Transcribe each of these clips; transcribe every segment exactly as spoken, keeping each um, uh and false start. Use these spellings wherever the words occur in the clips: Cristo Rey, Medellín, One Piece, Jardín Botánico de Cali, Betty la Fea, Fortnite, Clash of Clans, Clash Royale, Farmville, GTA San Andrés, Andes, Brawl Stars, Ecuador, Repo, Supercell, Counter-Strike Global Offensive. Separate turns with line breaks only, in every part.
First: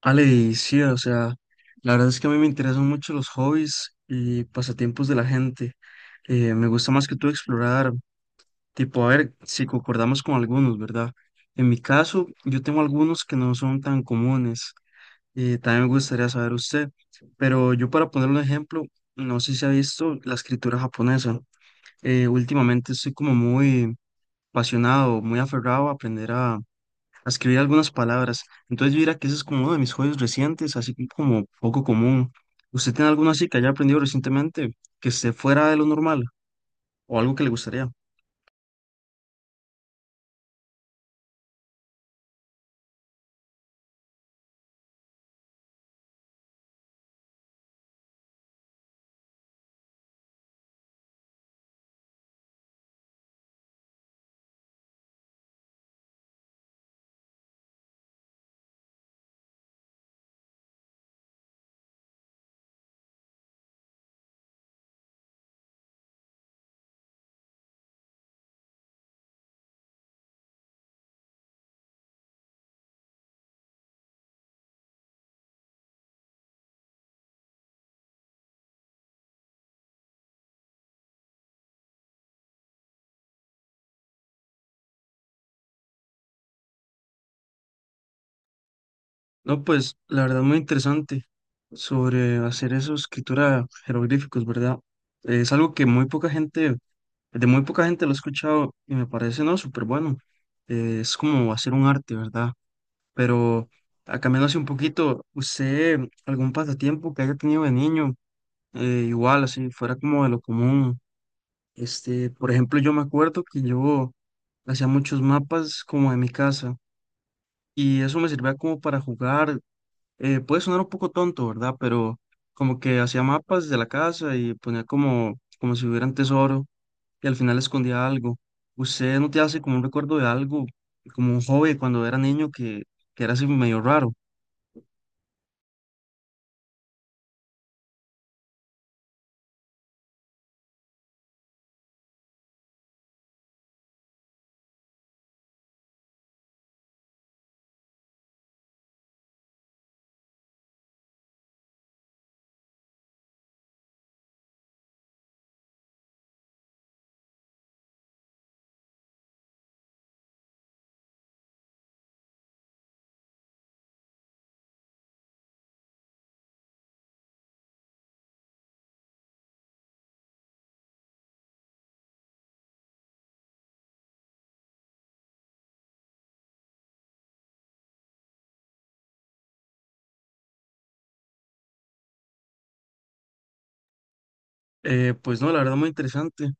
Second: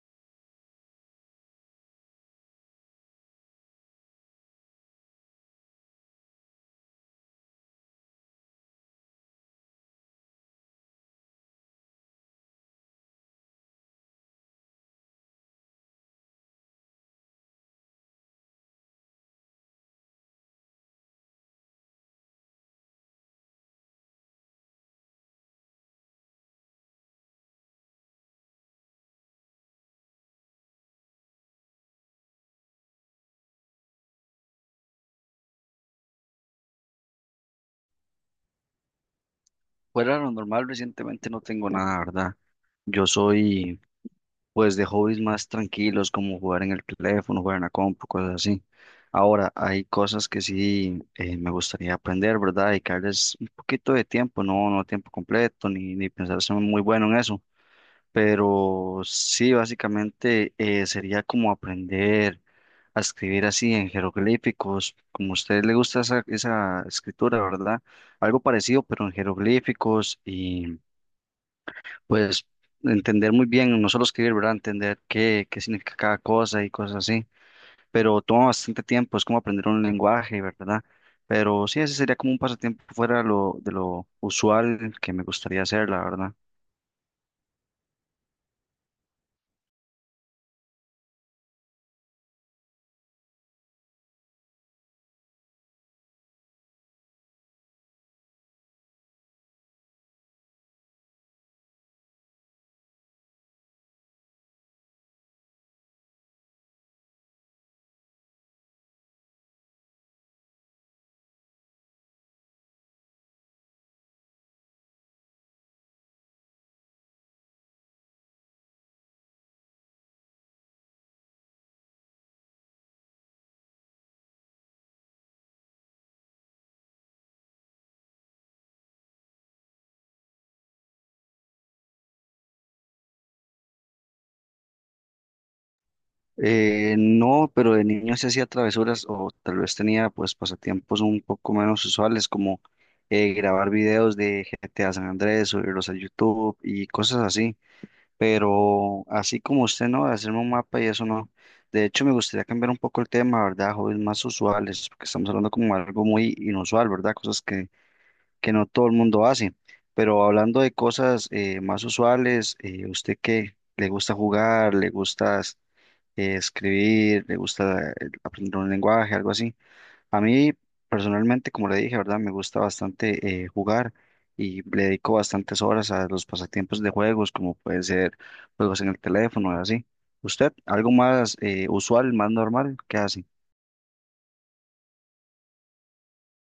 Ale, y sí, o sea, la verdad es que a mí me interesan mucho los hobbies y pasatiempos de la gente. Eh, me gusta más que todo explorar, tipo, a ver si concordamos con algunos, ¿verdad? En mi caso, yo tengo algunos que no son tan comunes. Eh, también me gustaría saber usted, pero yo para poner un ejemplo, no sé si ha visto la escritura japonesa. Eh, últimamente estoy como muy apasionado, muy aferrado a aprender a escribir algunas palabras. Entonces yo diría que ese es como uno de mis hobbies recientes, así que como poco común. ¿Usted tiene alguno así que haya aprendido recientemente que esté fuera de lo normal o algo que le gustaría?
Fuera de lo normal, recientemente no tengo nada, ¿verdad? Yo soy, pues, de hobbies más tranquilos, como jugar en el teléfono, jugar en la compu, cosas así. Ahora, hay cosas que sí eh, me gustaría aprender, ¿verdad? Dedicarles un poquito de tiempo, no, no tiempo completo, ni, ni pensar ser muy bueno en eso. Pero sí, básicamente eh, sería como aprender a escribir así en jeroglíficos, como a usted le gusta esa, esa escritura, ¿verdad? Algo parecido, pero en jeroglíficos y pues entender muy bien, no solo escribir, ¿verdad? Entender qué, qué significa cada cosa y cosas así, pero toma bastante tiempo, es como aprender un lenguaje, ¿verdad? Pero sí, ese sería como un pasatiempo fuera de lo, de lo usual que me gustaría hacer, la verdad.
No, pues la verdad muy interesante sobre hacer eso, escritura jeroglíficos, ¿verdad? Es algo que muy poca gente, de muy poca gente lo he escuchado y me parece, ¿no? Súper bueno. Eh, es como hacer un arte, ¿verdad? Pero ah, cambiando así un poquito, ¿usted algún pasatiempo que haya tenido de niño? Eh, igual, así fuera como de lo común. Este, por ejemplo, yo me acuerdo que yo hacía muchos mapas como de mi casa y eso me servía como para jugar. Eh, puede sonar un poco tonto, ¿verdad? Pero como que hacía mapas de la casa y ponía como, como si hubieran tesoro y al final escondía algo. ¿Usted no te hace como un recuerdo de algo, como un hobby cuando era niño que, que era así medio raro?
Eh, no, pero de niño sí hacía travesuras o tal vez tenía pues pasatiempos un poco menos usuales como eh, grabar videos de G T A San Andrés, subirlos a YouTube y cosas así. Pero así como usted no, de hacerme un mapa y eso no. De hecho, me gustaría cambiar un poco el tema, ¿verdad? Hobbies más usuales, porque estamos hablando como algo muy inusual, ¿verdad? Cosas que, que no todo el mundo hace. Pero hablando de cosas eh, más usuales, eh, ¿usted qué? ¿Le gusta jugar? ¿Le gusta eh, escribir? ¿Le gusta eh, aprender un lenguaje? Algo así. A mí personalmente, como le dije, ¿verdad? Me gusta bastante eh, jugar y le dedico bastantes horas a los pasatiempos de juegos, como pueden ser juegos en el teléfono y así. ¿Usted algo más eh, usual, más normal? ¿Qué hace?
Eh, pues no, la verdad muy interesante.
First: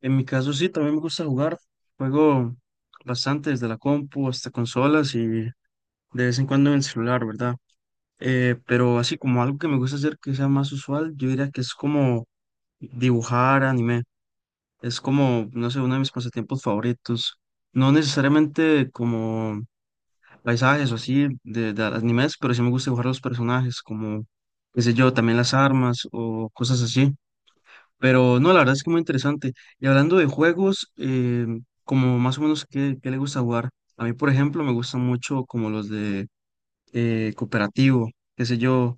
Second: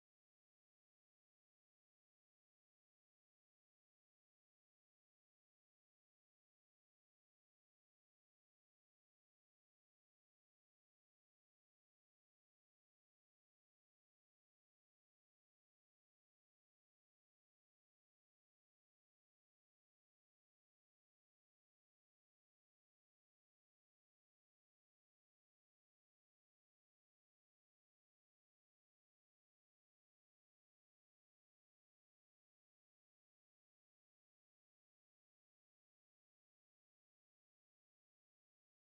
En mi caso sí, también me gusta jugar. Juego bastante desde la compu hasta consolas y de vez en cuando en el celular, ¿verdad? Eh, pero así como algo que me gusta hacer que sea más usual, yo diría que es como dibujar anime. Es como, no sé, uno de mis pasatiempos favoritos. No necesariamente como paisajes o así de, de animes, pero sí me gusta dibujar los personajes, como, qué sé yo, también las armas o cosas así. Pero no, la verdad es que muy interesante. Y hablando de juegos, eh, como más o menos qué, qué le gusta jugar. A mí, por ejemplo, me gustan mucho como los de eh, cooperativo, qué sé yo.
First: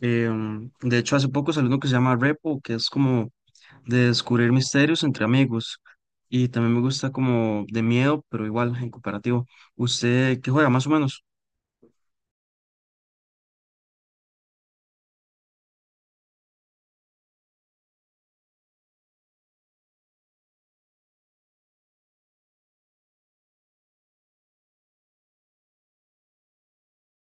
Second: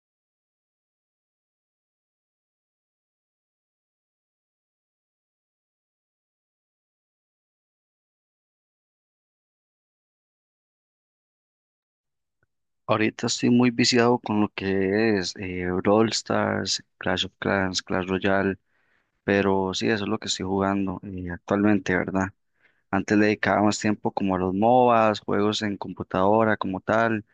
Em, de hecho, hace poco salió uno que se llama Repo, que es como de descubrir misterios entre amigos. Y también me gusta como de miedo, pero igual en cooperativo. ¿Usted qué juega más o menos?
Ahorita estoy muy viciado con lo que es eh, Brawl Stars, Clash of Clans, Clash Royale, pero sí, eso es lo que estoy jugando eh, actualmente, ¿verdad? Antes le dedicaba más tiempo como a los MOBAs, juegos en computadora como tal,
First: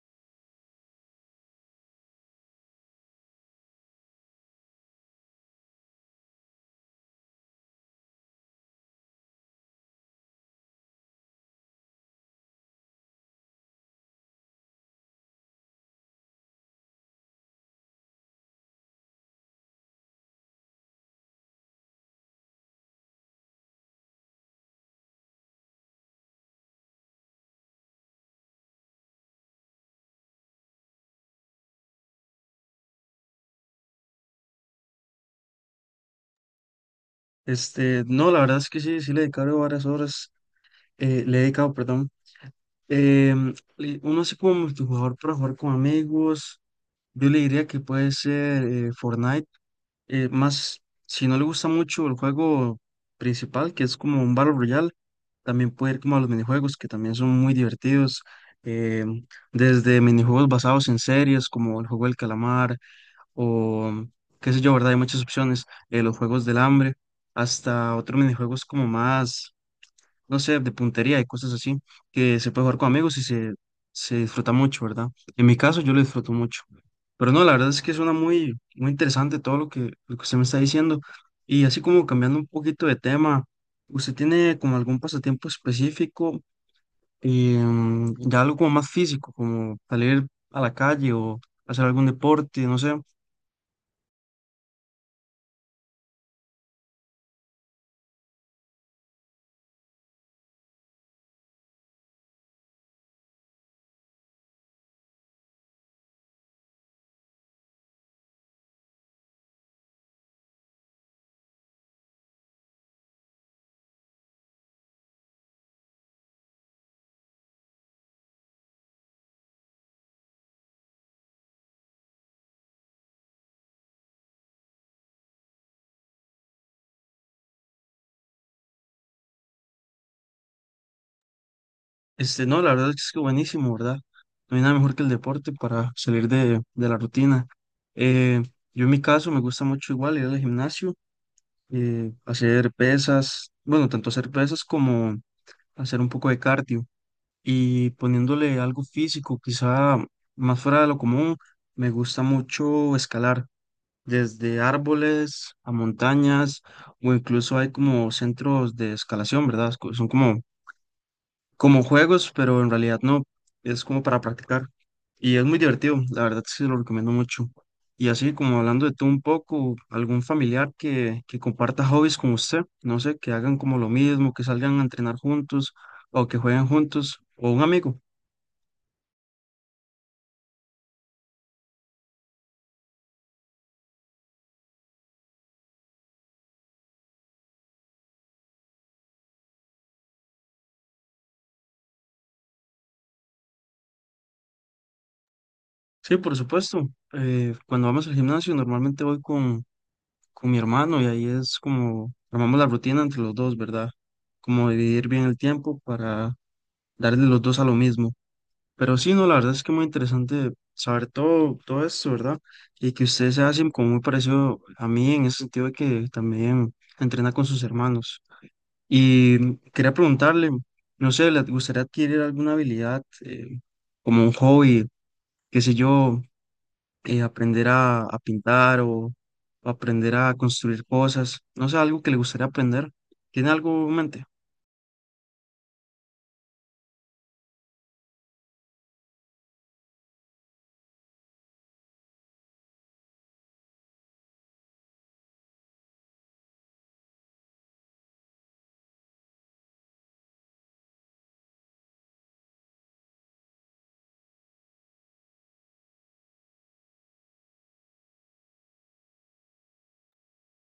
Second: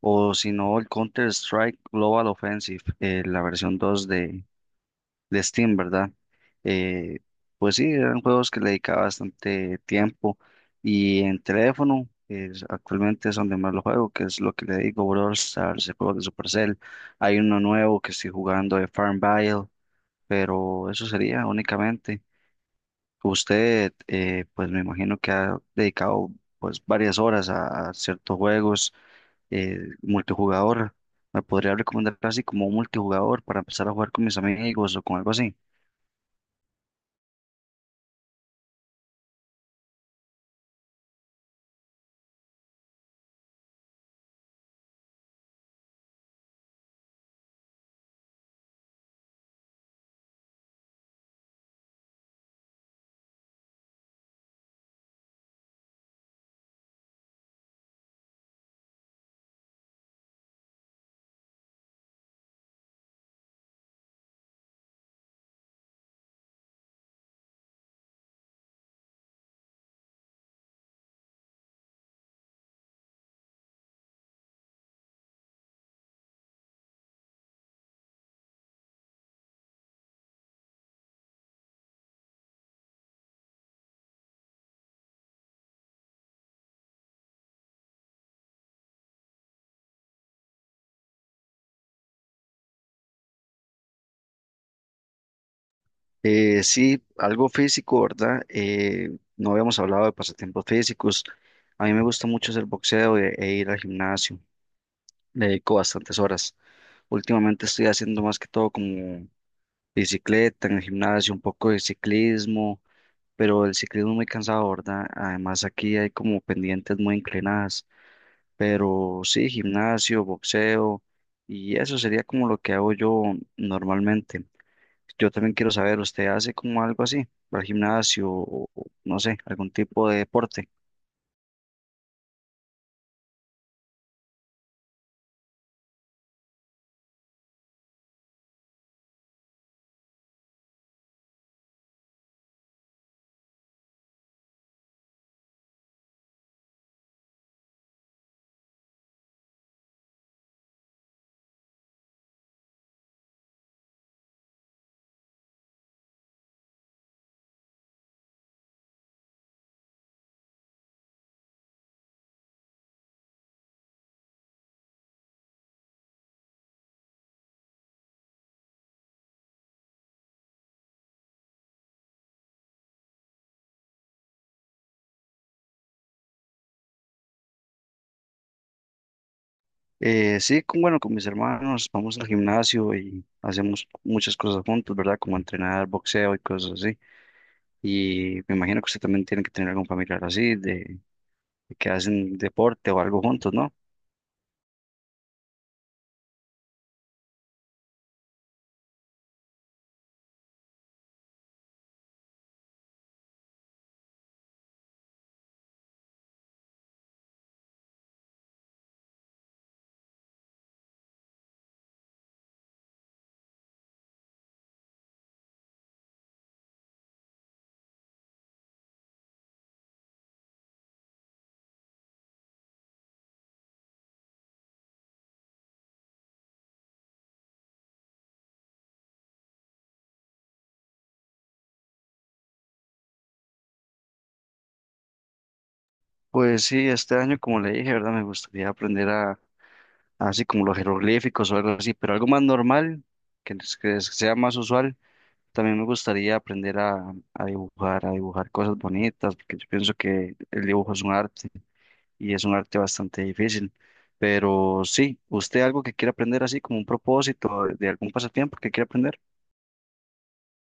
o si no, el Counter-Strike Global Offensive, eh, la versión dos de, de Steam, ¿verdad? Eh, pues sí, eran juegos que le dedicaba bastante tiempo y en teléfono, es- actualmente es donde más lo juego, que es lo que le digo, Brawl Stars, el juego de Supercell. Hay uno nuevo que estoy jugando de Farmville, pero eso sería únicamente. Usted, eh, pues me imagino que ha dedicado pues varias horas a, a ciertos juegos eh, multijugador. ¿Me podría recomendar así como un multijugador para empezar a jugar con mis amigos o con algo así?
Este, no, la verdad es que sí, sí le he dedicado varias horas, eh, le he dedicado, perdón. Em, le- uno así como multijugador para jugar con amigos, yo le diría que puede ser eh, Fortnite, eh, más si no le gusta mucho el juego principal, que es como un Battle Royale, también puede ir como a los minijuegos, que también son muy divertidos, em, desde minijuegos basados en series, como el juego del calamar, o qué sé yo, ¿verdad? Hay muchas opciones, eh, los juegos del hambre, hasta otros minijuegos como más no sé, de puntería y cosas así, que se puede jugar con amigos y se, se disfruta mucho, ¿verdad? En mi caso yo lo disfruto mucho. Pero no, la verdad es que suena muy, muy interesante todo lo que, lo que usted me está diciendo. Y así como cambiando un poquito de tema, ¿usted tiene como algún pasatiempo específico, em, ya algo como más físico, como salir a la calle o hacer algún deporte, no sé?
Eh, sí, algo físico, ¿verdad? Eh, no habíamos hablado de pasatiempos físicos. A mí me gusta mucho hacer boxeo e, e ir al gimnasio. Le dedico bastantes horas. Últimamente estoy haciendo más que todo como bicicleta en el gimnasio, un poco de ciclismo pero el ciclismo es muy cansado, ¿verdad? Además aquí hay como pendientes muy inclinadas, pero sí, gimnasio, boxeo, y eso sería como lo que hago yo normalmente. Yo también quiero saber, ¿usted hace como algo así, va al gimnasio o o no sé, algún tipo de deporte?
Este, no, la verdad es que es buenísimo, ¿verdad? No hay nada mejor que el deporte para salir de, de la rutina. Eh, yo en mi caso me gusta mucho igual ir al gimnasio, eh, hacer pesas, bueno, tanto hacer pesas como hacer un poco de cardio y poniéndole algo físico, quizá más fuera de lo común, me gusta mucho escalar desde árboles a montañas o incluso hay como centros de escalación, ¿verdad? Son como como juegos, pero en realidad no, es como para practicar. Y es muy divertido, la verdad sí lo recomiendo mucho. Y así como hablando de tú un poco, algún familiar que, que comparta hobbies con usted, no sé, que hagan como lo mismo, que salgan a entrenar juntos o que jueguen juntos, o un amigo.
Eh, sí, con, bueno, con mis hermanos vamos al gimnasio y hacemos muchas cosas juntos, ¿verdad? Como entrenar, boxeo y cosas así. Y me imagino que usted también tiene que tener algún familiar así, de, de que hacen deporte o algo juntos, ¿no?
Sí, por supuesto. Eh, cuando vamos al gimnasio normalmente voy con, con mi hermano y ahí es como armamos la rutina entre los dos, ¿verdad? Como dividir bien el tiempo para darle los dos a lo mismo. Pero sí, no, la verdad es que muy interesante saber todo, todo esto, ¿verdad? Y que usted se hace como muy parecido a mí en ese sentido de que también entrena con sus hermanos. Y quería preguntarle, no sé, ¿le gustaría adquirir alguna habilidad eh, como un hobby, qué sé yo, eh, aprender a, a pintar o, o aprender a construir cosas? No sé, algo que le gustaría aprender. ¿Tiene algo en mente?
Pues sí, este año, como le dije, ¿verdad? Me gustaría aprender a, así como los jeroglíficos o algo así, pero algo más normal, que, es- que sea más usual. También me gustaría aprender a, a dibujar, a dibujar cosas bonitas, porque yo pienso que el dibujo es un arte y es un arte bastante difícil. Pero sí, ¿usted algo que quiere aprender así como un propósito de de algún pasatiempo que quiere aprender?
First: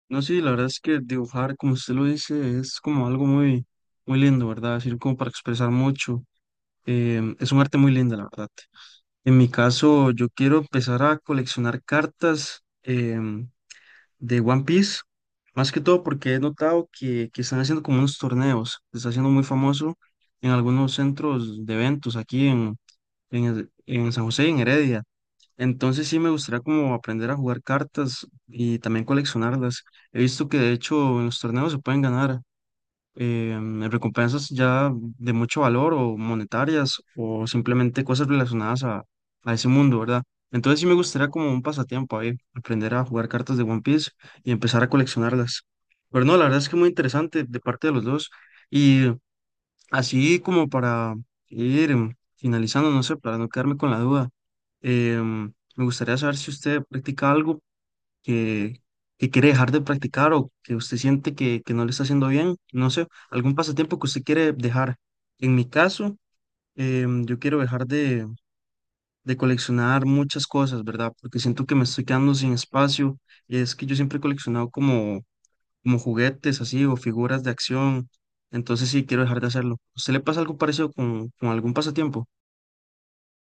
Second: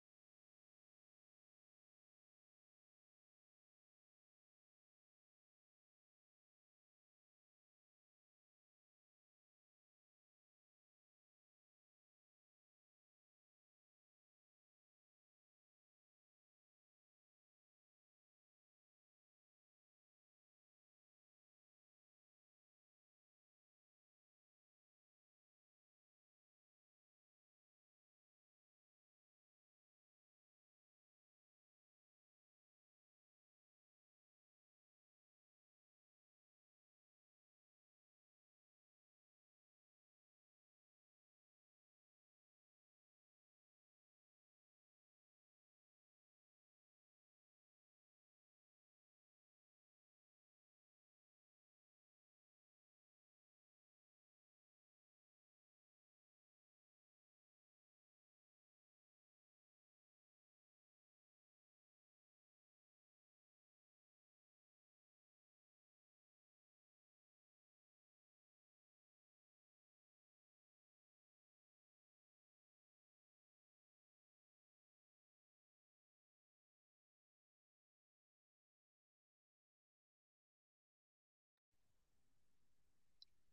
No, sí, la verdad es que dibujar, como usted lo dice, es como algo muy, muy lindo, ¿verdad? Es decir, como para expresar mucho. Em, es un arte muy lindo, la verdad. En mi caso, yo quiero empezar a coleccionar cartas em, de One Piece, más que todo porque he notado que, que están haciendo como unos torneos, se está haciendo muy famoso en algunos centros de eventos aquí en, en, el- en San José y en Heredia. Entonces sí me gustaría como aprender a jugar cartas y también coleccionarlas. He visto que de hecho en los torneos se pueden ganar eh, en recompensas ya de mucho valor o monetarias o simplemente cosas relacionadas a, a ese mundo, ¿verdad? Entonces sí me gustaría como un pasatiempo ahí, aprender a jugar cartas de One Piece y empezar a coleccionarlas. Pero no, la verdad es que muy interesante de parte de los dos. Y así como para ir em, finalizando, no sé, para no quedarme con la duda, em, me gustaría saber si usted practica algo que, que quiere dejar de practicar o que usted siente que, que no le está haciendo bien, no sé, algún pasatiempo que usted quiere dejar. En mi caso, em, yo quiero dejar de, de coleccionar muchas cosas, ¿verdad? Porque siento que me estoy quedando sin espacio. Es que yo siempre he coleccionado como como juguetes así o figuras de acción. Entonces sí, quiero dejar de hacerlo. ¿Se le pasa algo parecido con, con algún pasatiempo?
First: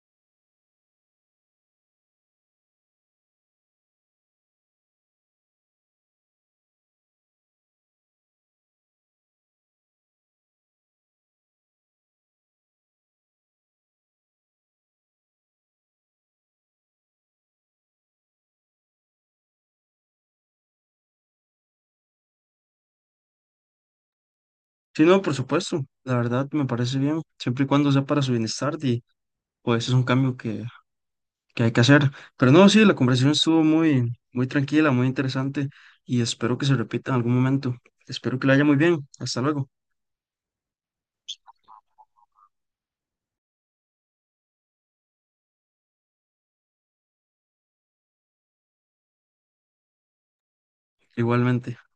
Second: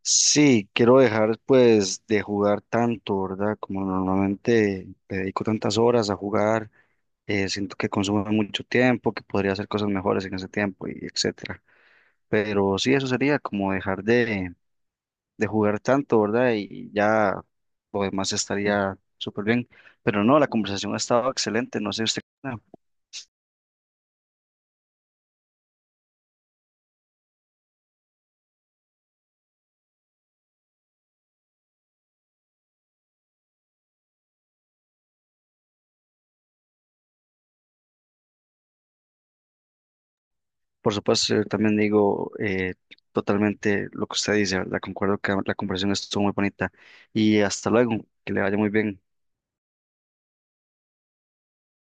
Sí, quiero dejar pues de jugar tanto, ¿verdad? Como normalmente le dedico tantas horas a jugar eh, siento que consume mucho tiempo, que podría hacer cosas mejores en ese tiempo y etcétera. Pero sí, eso sería como dejar de, de jugar tanto, ¿verdad? Y ya lo demás estaría súper bien. Pero no, la conversación ha estado excelente, no sé usted qué opina.
Sí, no, por supuesto. La verdad me parece bien, siempre y cuando sea para su bienestar y pues es un cambio que, que hay que hacer. Pero no, sí, la conversación estuvo muy, muy tranquila, muy interesante y espero que se repita en algún momento. Espero que le haya muy bien. Hasta luego.
Por supuesto, yo también digo eh, totalmente lo que usted dice, ¿verdad? Concuerdo que la conversación estuvo muy bonita. Y hasta luego, que le vaya muy bien.
Igualmente.